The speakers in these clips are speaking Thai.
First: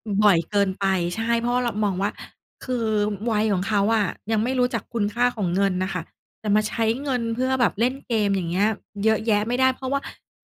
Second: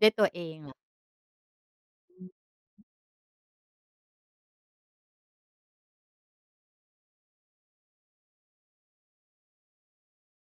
ด้วยตับว่อยเอเงกิเนหรอ? ไป ใช่ เพราะว่าเรามองว่อา ือฮึ คือวัยของเขาอะยังไม่รู้จักคุณค่าของเงินน่ะค่ะ จะมาใช้เงินเพื่อแบบเล่นเกม อย่างเงี้ย เยอะแยะไม่ได้ เพราะว่า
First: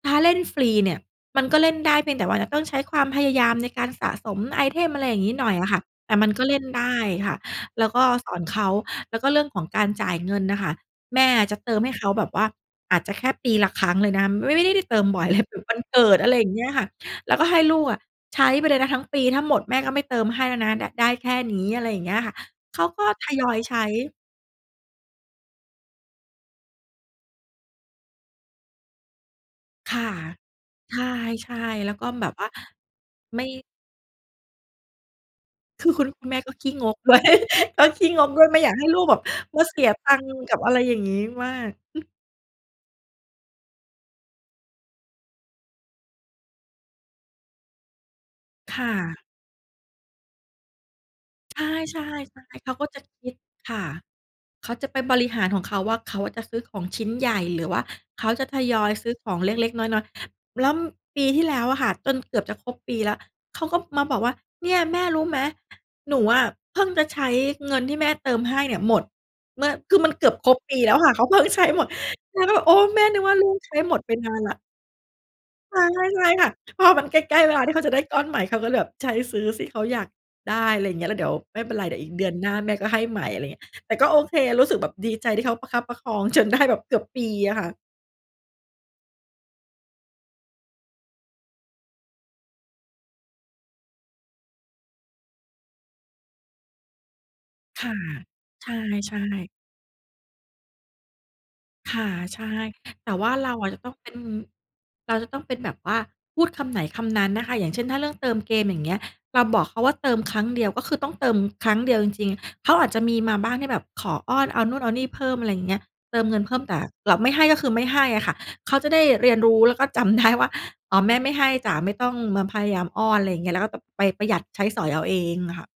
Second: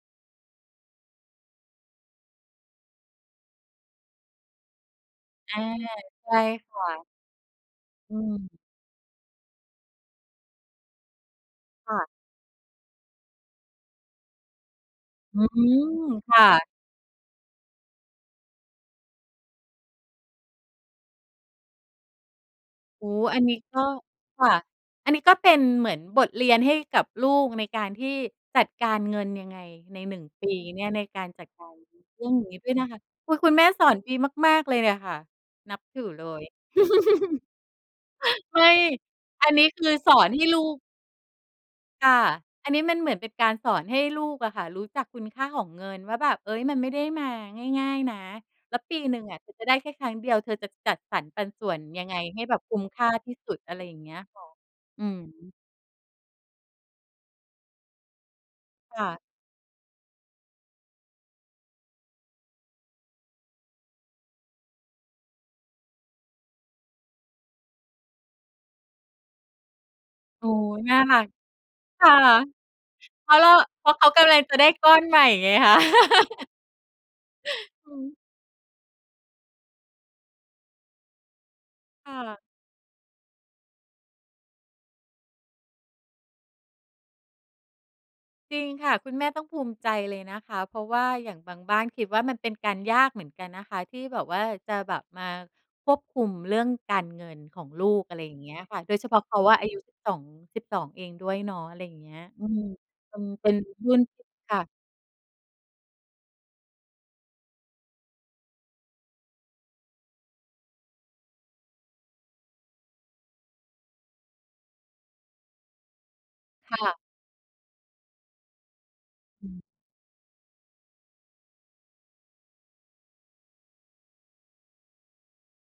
ถ้าเล่นฟรีเนี่ย มันก็เล่นได้เพียงแต่ว่าจะต้องใช้ความพยายามในการสะสมไอเทม อะไรอย่างงี้ หน่ออยา อะค่ะ แต่มใชัน่ก็เล่นคไ่ดะ ้ค่ะ แล้วก็อืสอนม เขา แล้วก็เรื่องของการจ่ายเงินน่ะค่ะ แม่จะเติมใคห้่เะ ขาแบบว่า อาจจะแค่ปีละครั้งเลยนะ ไม่ ไม่ได้ ได้เติมบ่อยเอลืย แบบม วันเกิด อคะไร่อย่างเงะ ี้ยค่ะ แล้วก็ให้ลูกอะใช้ไปเลยนะทั้งปี ถ้าหมดแม่ก็ไม่เติมให้แล้วนะ ด ได้แค่นี้ อะไรอย่างเงี้ยค่ะ เขากโอ็้โฮ ทอัยนนอี้ยใกช็ ้ ค่ะ อันนี้ก็เป็นเหมือนบทเรียนให้กับลูก ในการที่จัดการเงินยังไงคใน ่ะ 1 ปีเนี่ย ใในการจัดช่ การๆ แล้วก็เรแืบ่อบงว่นา ี้ด้วยนะคะ คือไม่ คุณแม่สอนดีมาก ๆ เลยเนี่ยค่ะ นับคือถคืุณอเลแม่ย ก็ขี้งกด้วย ก็ขี้งกด้วย ไมไ่มอย่ ากให้ลูกแบบอันมนีา้เสคีือยตสัองคน์ให้กัลบูอะไรก อย่างงี้มาก ค่ะ อันนี้มันเหมือนเป็นการสอนให้ลูกอะค่ะ รู้จักคุณค่าของเงินว่าแบบ เอ๊ย มันไม่ได้มาง่าย ๆ นะ แลค้ว่ปีหนึ่ะ งอะเธอจะได้แค่ครั้งเดียว เธอจะจัดสรรปันใชส่วนยั่ งไงให้ๆ แบบๆ เขคาุ้มก็จคะ่าคทิี่ด สุด อคะไร่ะ อย่างเงี้ยค่ะ เขาจะไปอืบอริฮหารึ ของเขาว่า เขาอะจะซื้อของชิ้นใหญ่ หรือว่าเขาจะทยอยคซ่ื้อะ ของเล็ก ๆ น้อย ๆ แล้วปีที่แล้วอะค่ะ จนเกือบจะครบปีแล้ว เขาก็มาบอกว่า "เนี่ยแม่รู้ไหม? หนูอะเพิ่งจะใช้เงินที่แม่เติมให้เนี่ยหมด" เมื่อ คือมันเกือบโอค้รบโฮ ปีแลน้่วาค่ะ รัเขาก เพิ่งใช้หมด ค่ะ เราก็แบบ โอ้ แม่นึกเพรว่าาะเลรูา กใช้เพรหามะดเขาไปกนำาลันงแลจ้ว ะได้ก้อนใหม่ไงคคะ ่ะ ใช่ ๆ ค่ะ พอมันใกล้ ๆ เวลาที่เขาอืจะอได้ฮกึ ้อนใหม่เขาก็เลยแบบ ใช้ซื้อซี่เขาอยาก ได้ อะไรอย่างเงี้ย แล้วเดี๋ยวไม่เป็นไร เดี๋ยวอคี่ก เดือนะ หน้าแม่ก็ให้ใหม่ อะไรอย่างเงี้ย แต่ก็โอเค รู้สึกแบบดีใจที่เขาประคับประคอง จนได้ แบบเกือบปีอะค่ะ จริงค่ะ คุณแม่ต้องภูมิใจเลยนะคะ เพราะว่าอย่างบางบ้านคิดว่ามันเป็นการยากเหมือนกันนะคะ ที่แบบว่าจะแบบมาควบคุมเรื่องการเงินของคลู่ะ ก อะไรอย่างเงี้ยใค่ะ โดยเฉชพา่ ะเขาๆ อะอายุสิบสอง 12 เองด้วยเนาะ อะไรอย่คาง่เงะ ี้ย ใชอื่ ม แตม่ันว่าเปเ็รานอะจะรตุ้อ่งน เป็น ค่ะ เราจะต้องเป็นแบบว่า พูดคำไหนคำนั้นนะคะ อย่างเช่น ถ้าเรื่องเติมเกมอย่างเงี้ย เราบอกเขาว่าเติมครั้งเดียว ก็คือต้องเติมครั้งเดียวจริง ๆ เขาอาจจะมีมาบ้างที่แบบขออ้อน เอานู่นเอานี่เพิ่ม อะไรอย่างเงี้ย เติมเงินเพิ่ม คแต่่ะ เราไม่ให้ก็คือไม่ให้อะค่ะ เขาจะได้เรียนอืรูม ้แล้วก็จำ ได้ว่า อ๋อ แม่ไม่ให้จ๊ะ ไม่ต้องมาพยายามอ้อน อะไรอย่างเงี้ย แล้วก็ไปประหยัดใช้สอยเอาเองอะค่ะ